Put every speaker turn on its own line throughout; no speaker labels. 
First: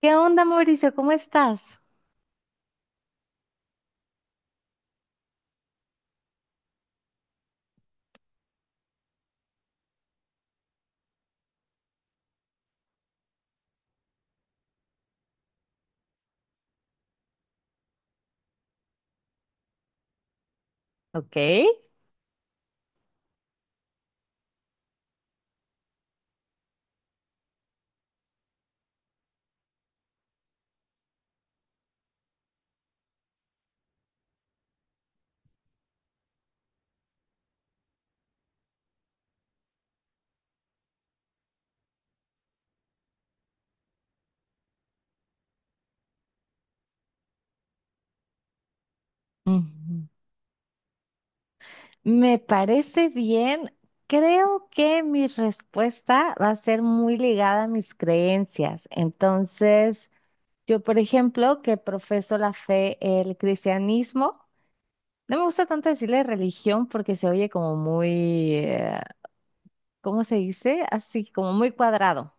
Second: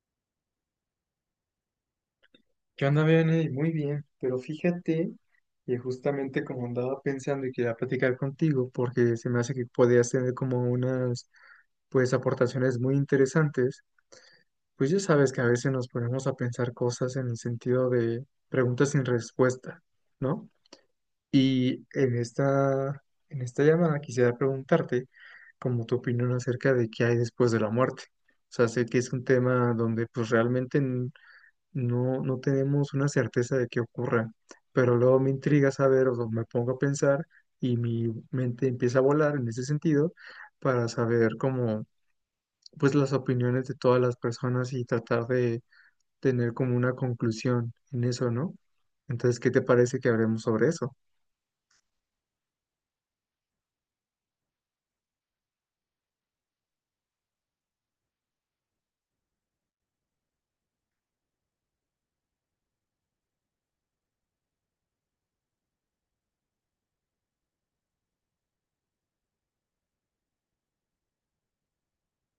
¿Qué onda, Mauricio? ¿Cómo estás?
¿Qué onda, Vianey? Muy bien, pero fíjate que justamente como andaba pensando y quería platicar contigo, porque se me hace que podías tener como unas, pues, aportaciones muy interesantes. Pues ya sabes que a veces nos ponemos a pensar cosas en el sentido de preguntas sin respuesta, ¿no?
Ok.
Y en esta llamada quisiera preguntarte como tu opinión acerca de qué hay después de la muerte. O sea, sé que es un tema donde pues realmente no, no tenemos una certeza de qué ocurra, pero luego me intriga saber. O sea, me pongo a pensar y mi mente empieza a volar en ese sentido para saber como, pues, las opiniones de todas las personas y tratar de tener como una conclusión en eso, ¿no? Entonces, ¿qué te
Ujú.
parece que hablemos sobre eso?
Me parece bien. Creo que mi respuesta va a ser muy ligada a mis creencias. Entonces, yo, por ejemplo, que profeso la fe, el cristianismo, no me gusta tanto decirle religión porque se oye como muy, ¿cómo se dice? Así, como muy cuadrado.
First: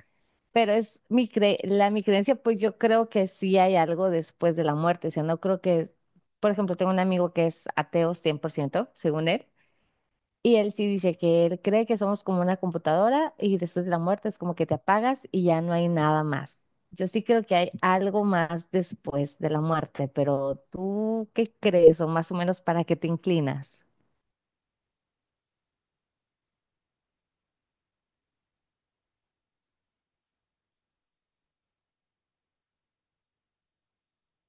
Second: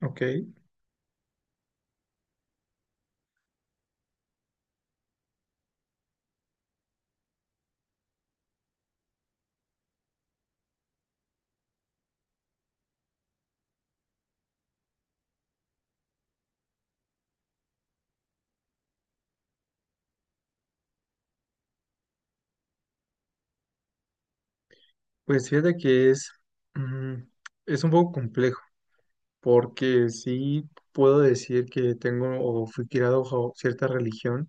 Ok,
Pero es mi cre la mi creencia, pues yo creo que sí hay algo después de la muerte, o sea, no creo que, por ejemplo, tengo un amigo que es ateo 100% según él, y él sí dice que él cree que somos como una computadora y después de la muerte es como que te apagas y ya no hay nada más. Yo sí creo que hay algo más después de la muerte, pero ¿tú qué crees o más o menos para qué te inclinas?
pues fíjate que es, mm, es un poco complejo porque sí puedo decir que tengo o fui criado bajo cierta religión,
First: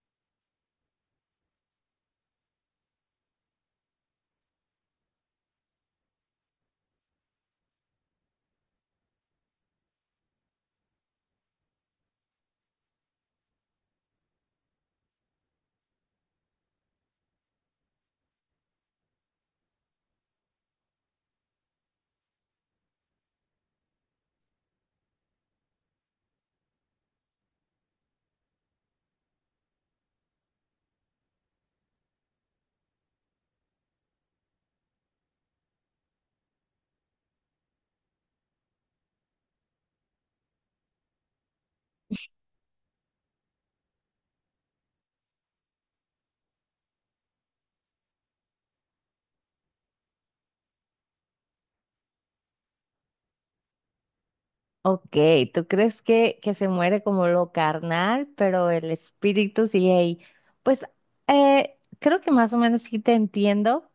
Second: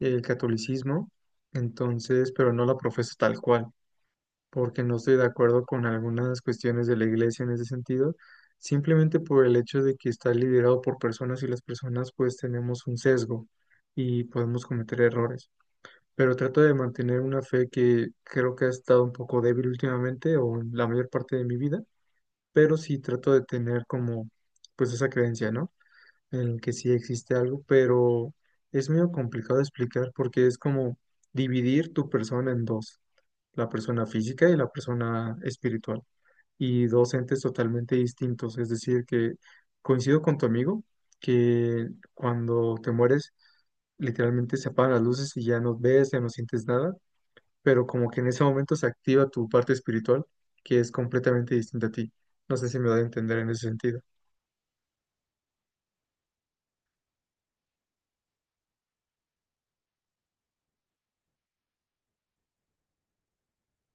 el catolicismo. Entonces, pero no la profeso tal cual, porque no estoy de acuerdo con algunas cuestiones de la iglesia en ese sentido, simplemente por el hecho de que está liderado por personas y las personas pues tenemos un sesgo y podemos cometer errores, pero trato de mantener una fe que creo que ha estado un poco débil últimamente o en la mayor parte de mi vida, pero sí trato de tener como pues esa creencia, ¿no? En el que sí existe algo, pero es medio complicado de explicar porque es como dividir tu persona en dos, la persona física y la persona espiritual, y dos entes totalmente distintos. Es decir, que coincido con tu amigo que cuando te mueres literalmente se apagan las luces y ya no ves, ya no sientes nada, pero como que en ese momento se activa tu parte espiritual, que es completamente distinta a ti. No sé si me da a entender en ese sentido.
Ok, ¿tú crees que se muere como lo carnal, pero el espíritu sigue ahí? Pues creo que más o menos sí te entiendo.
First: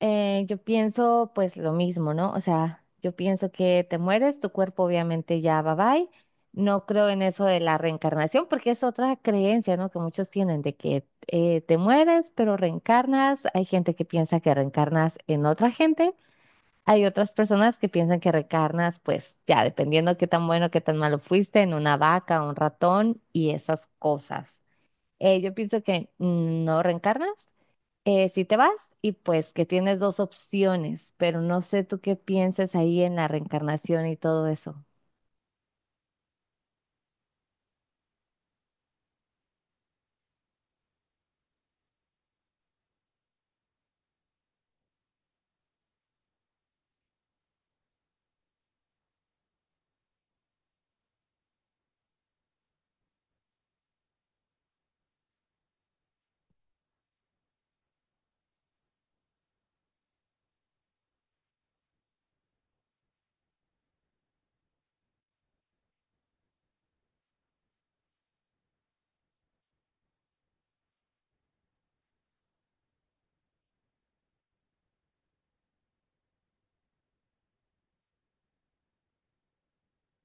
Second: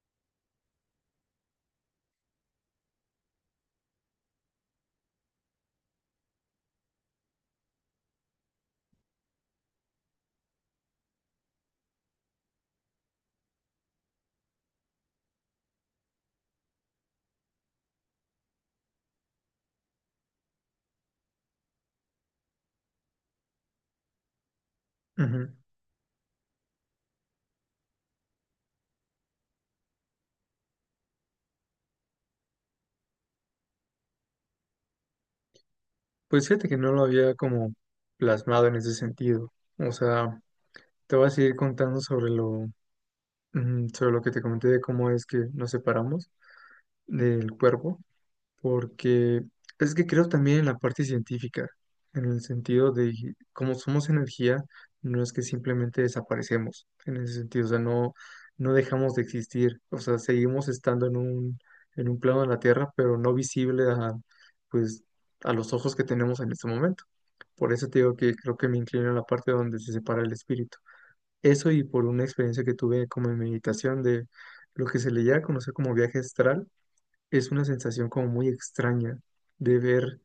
Yo pienso pues lo mismo, ¿no? O sea, yo pienso que te mueres, tu cuerpo obviamente ya va bye. No creo en eso de la reencarnación porque es otra creencia, ¿no? Que muchos tienen de que te mueres, pero reencarnas. Hay gente que piensa que reencarnas en otra gente. Hay otras personas que piensan que reencarnas, pues ya dependiendo qué tan bueno, qué tan malo fuiste, en una vaca, un ratón y esas cosas. Yo
Ujú.
pienso que no reencarnas, si te vas y pues que tienes dos opciones, pero no sé tú qué pienses ahí en la reencarnación y todo eso.
Pues fíjate que no lo había como plasmado en ese sentido. O sea, te voy a seguir contando sobre lo, sobre lo que te comenté de cómo es que nos separamos del cuerpo. Porque es que creo también en la parte científica, en el sentido de como somos energía, no es que simplemente desaparecemos, en ese sentido. O sea, no, no dejamos de existir, o sea, seguimos estando en un plano de la Tierra, pero no visible a, pues, a los ojos que tenemos en este momento. Por eso te digo que creo que me inclino a la parte donde se separa el espíritu. Eso y por una experiencia que tuve como en meditación de lo que se le llega a conocer como viaje astral. Es una sensación como muy extraña de ver,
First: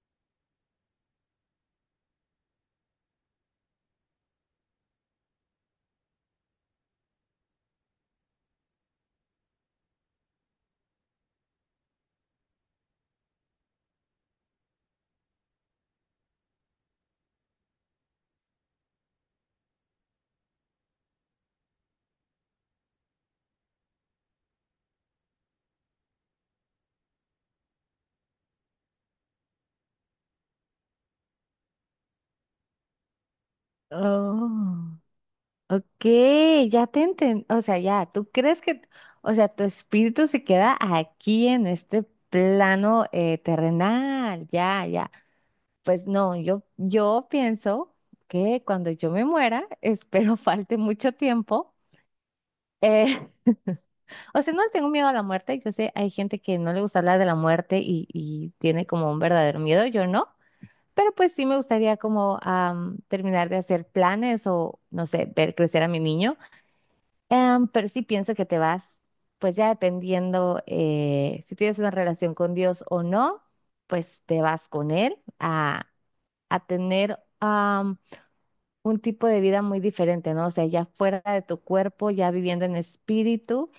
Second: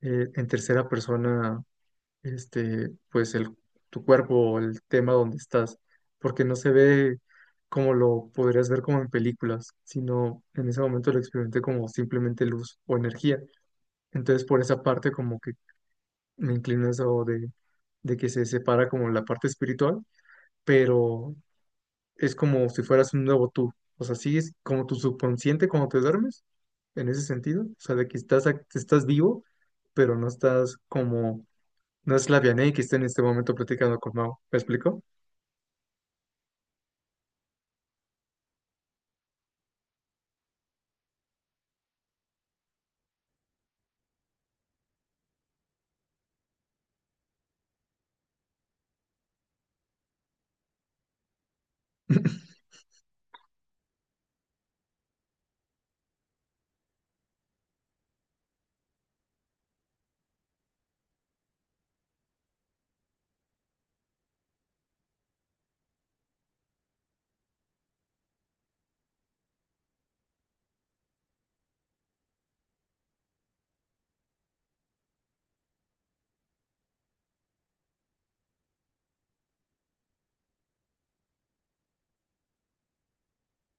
en tercera persona, pues el, tu cuerpo, o el tema donde estás, porque no se ve como lo podrías ver como en películas, sino en ese momento lo experimenté como simplemente luz o energía. Entonces por esa parte como que me inclino a eso de que se separa como la parte espiritual, pero es como si fueras un nuevo tú. O sea, sí es como tu subconsciente cuando te duermes, en ese sentido. O sea, de que estás, estás vivo, pero no estás como, no es la Vianey que está en este momento platicando con Mao. ¿Me
Oh,
explico?
ok, ya te enten, o sea, ya, tú crees que, o sea, tu espíritu se queda aquí en este plano terrenal, ya, ya. Pues no, yo pienso que cuando yo me muera, espero falte mucho tiempo. eh, o sea, no le tengo miedo a la muerte. Yo sé, hay gente que no le gusta hablar de la muerte y tiene como un verdadero miedo, yo no. Pero pues sí me gustaría como terminar de hacer planes o, no sé, ver crecer a mi niño. Pero sí pienso que te vas, pues ya dependiendo si tienes una relación con Dios o no, pues te vas con él a tener un tipo de vida muy diferente, ¿no? O sea, ya fuera de tu cuerpo, ya viviendo en espíritu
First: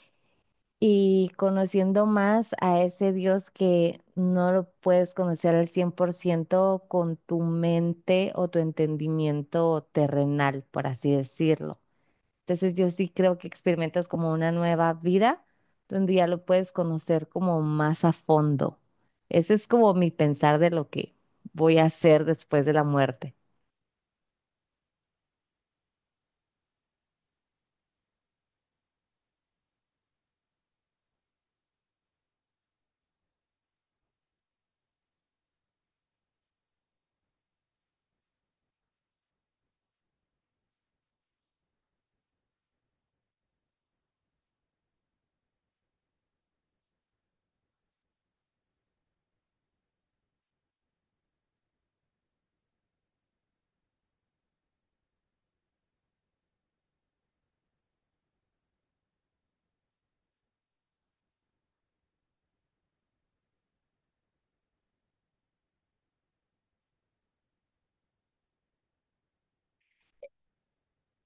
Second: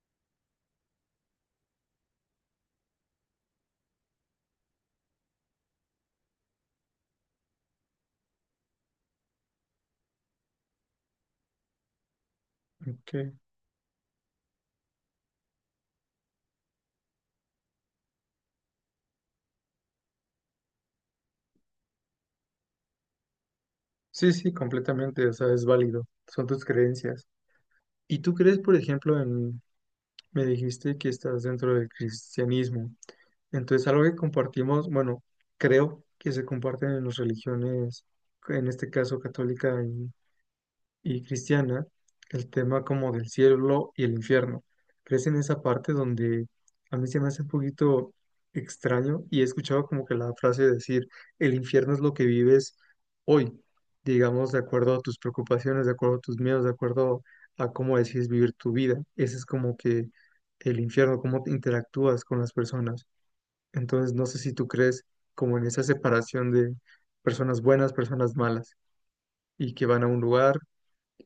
y conociendo más a ese Dios que no lo puedes conocer al 100% con tu mente o tu entendimiento terrenal, por así decirlo. Entonces yo sí
Ok.
creo que experimentas como una nueva vida donde ya lo puedes conocer como más a fondo. Ese es como mi pensar de lo que voy a hacer después de la muerte.
Sí, sí, completamente. O sea, es válido. Son tus creencias. ¿Y tú crees, por ejemplo, en, me dijiste que estás dentro del cristianismo? Entonces, algo que compartimos, bueno, creo que se comparten en las religiones, en este caso católica y cristiana, el tema como del cielo y el infierno. ¿Crees en esa parte donde a mí se me hace un poquito extraño y he escuchado como que la frase de decir, el infierno es lo que vives hoy, digamos, de acuerdo a tus preocupaciones, de acuerdo a tus miedos, de acuerdo a cómo decides vivir tu vida? Ese es como que el infierno, cómo te interactúas con las personas. Entonces, no sé si tú crees como en esa separación de personas buenas, personas malas, y que van a un lugar.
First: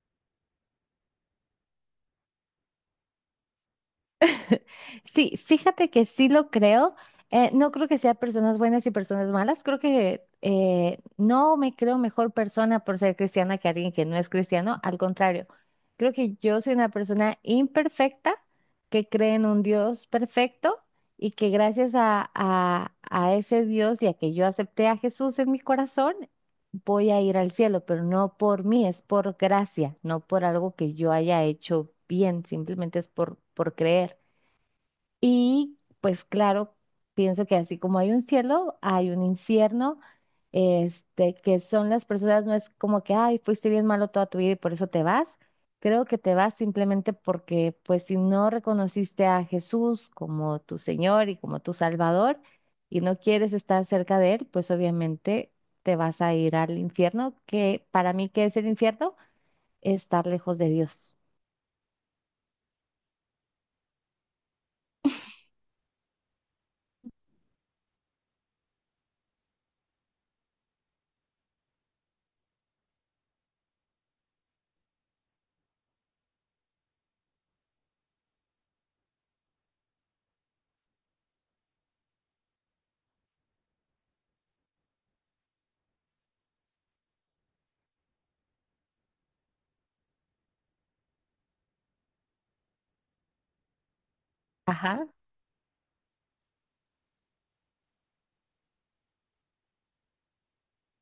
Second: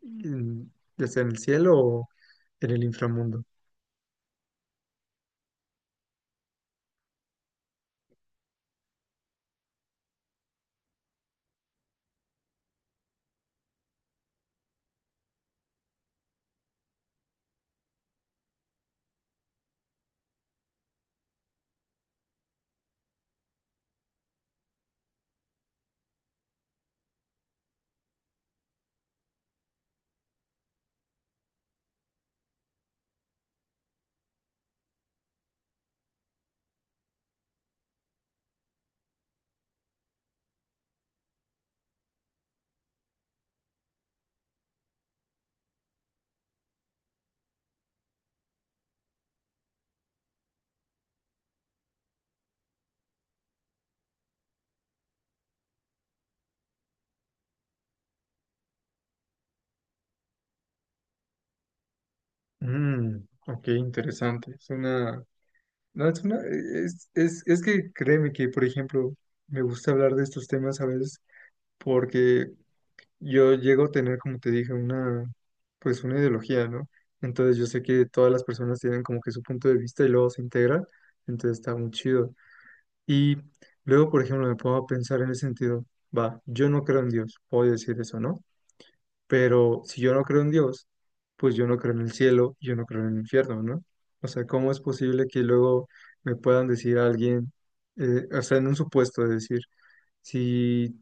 Mm, ¿Ya sea en el cielo o en el inframundo?
Sí, fíjate que sí lo creo. No creo que sea personas buenas y personas malas. Creo que no me creo mejor persona por ser cristiana que alguien que no es cristiano. Al contrario, creo que yo soy una persona imperfecta que cree en un Dios perfecto y que gracias a ese Dios y a que yo acepté a Jesús en mi corazón, voy a ir al cielo, pero no por mí, es por gracia, no por algo que yo haya hecho bien, simplemente es por creer. Y pues claro, pienso que así como hay un cielo, hay un infierno, este, que son las personas, no es como que, ay, fuiste bien malo toda tu vida y por eso te vas. Creo que te vas simplemente porque, pues si no reconociste a Jesús como tu Señor y como tu Salvador y no quieres estar cerca de Él, pues obviamente te vas a ir al infierno, que para mí, ¿qué es el infierno? Estar lejos de Dios.
Mm, ok, interesante. Es una... No, es una... es que créeme que, por ejemplo, me gusta hablar de estos temas a veces porque yo llego a tener, como te dije, una... pues una ideología, ¿no? Entonces yo sé que todas las personas tienen como que su punto de vista y luego se integran, entonces está muy chido. Y luego, por ejemplo, me pongo a pensar en el sentido, va, yo no creo en Dios, puedo decir eso, ¿no? Pero si yo no creo en Dios, pues yo no creo en el cielo, yo no creo en el infierno, ¿no? O sea, ¿cómo es
Ajá.
posible que luego me puedan decir a alguien, o sea, en un supuesto de decir, si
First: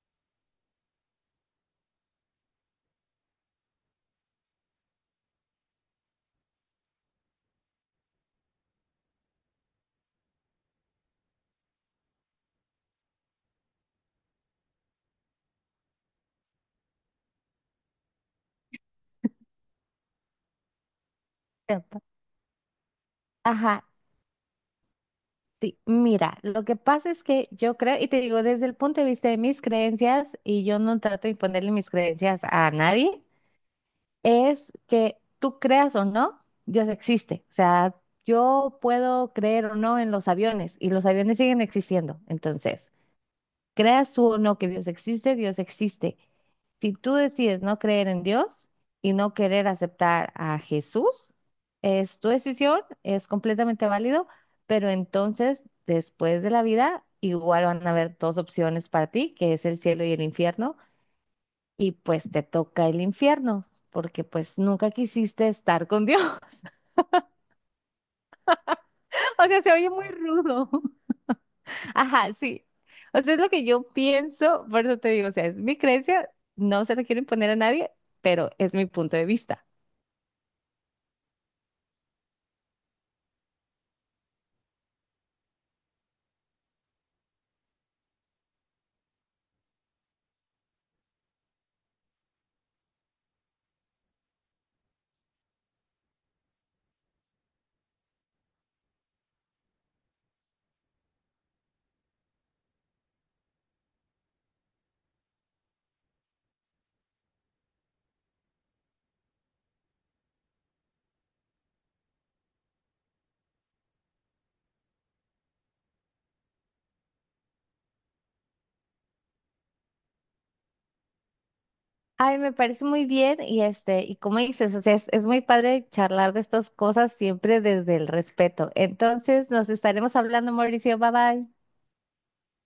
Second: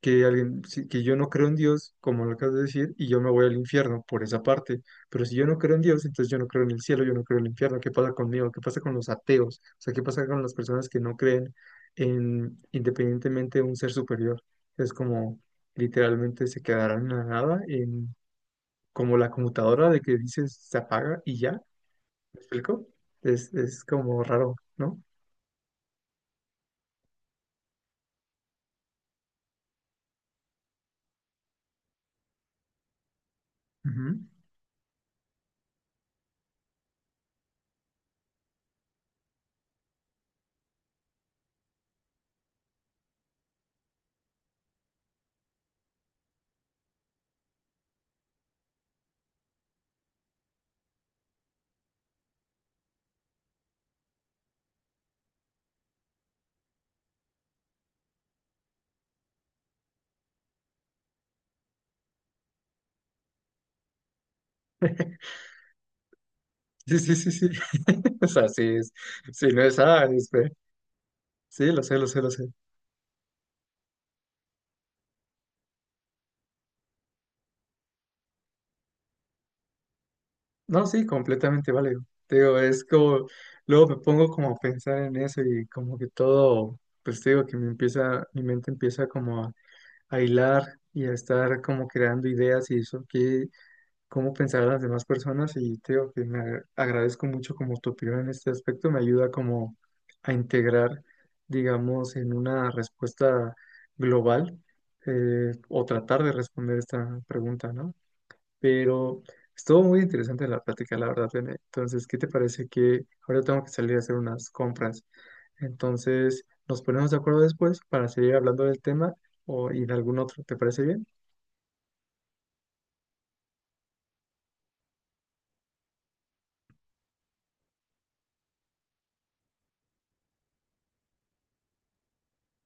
que yo no creo en Dios, como lo acabas de decir, y yo me voy al infierno por esa parte, pero si yo no creo en Dios, entonces yo no creo en el cielo, yo no creo en el infierno, ¿qué pasa conmigo? ¿Qué pasa con los ateos? O sea, ¿qué pasa con las personas que no creen en independientemente de un ser superior? Es como literalmente se quedarán en la nada, en como la computadora de que dices se apaga y ya, ¿me
Epa.
explico?
Ajá,
Es como raro, ¿no?
sí, mira, lo que pasa es que yo creo, y te digo, desde el punto de vista de mis creencias, y yo no trato de imponerle mis creencias a nadie,
Ujú.
es que tú creas o no, Dios existe. O sea, yo puedo creer o no en los aviones, y los aviones siguen existiendo. Entonces, creas tú o no que Dios existe, Dios existe. Si tú decides no creer en Dios y no querer aceptar a Jesús, es tu decisión, es completamente válido, pero entonces después de la vida igual van a haber dos opciones para ti, que es el cielo y el infierno, y pues te toca el infierno, porque pues nunca quisiste estar con Dios.
Sí, sí, sí, sí. O sea, sí, es,
O
sí, no
sea, se
es,
oye muy rudo.
sí, lo sé, lo sé, lo
Ajá,
sé.
sí. O sea, es lo que yo pienso, por eso te digo, o sea, es mi creencia, no se la quiero imponer a nadie, pero es mi punto de vista.
No, sí, completamente válido. Te digo, es como, luego me pongo como a pensar en eso y como que todo, pues te digo que me empieza, mi mente empieza como a hilar y a estar como creando ideas y eso, que cómo pensar a las demás personas y te digo que me agradezco mucho como tu opinión en este aspecto, me ayuda como a integrar, digamos, en una respuesta global, o tratar de responder esta pregunta, ¿no? Pero estuvo muy interesante la plática, la verdad, Bene. Entonces, ¿qué te parece que ahora tengo que salir a hacer unas compras? Entonces, nos ponemos de acuerdo después para seguir hablando del tema o y de algún otro, ¿te parece bien?
Ay, me parece muy bien y este, y como dices, o sea, es muy padre charlar de estas cosas siempre desde el respeto. Entonces, nos estaremos hablando, Mauricio, bye bye.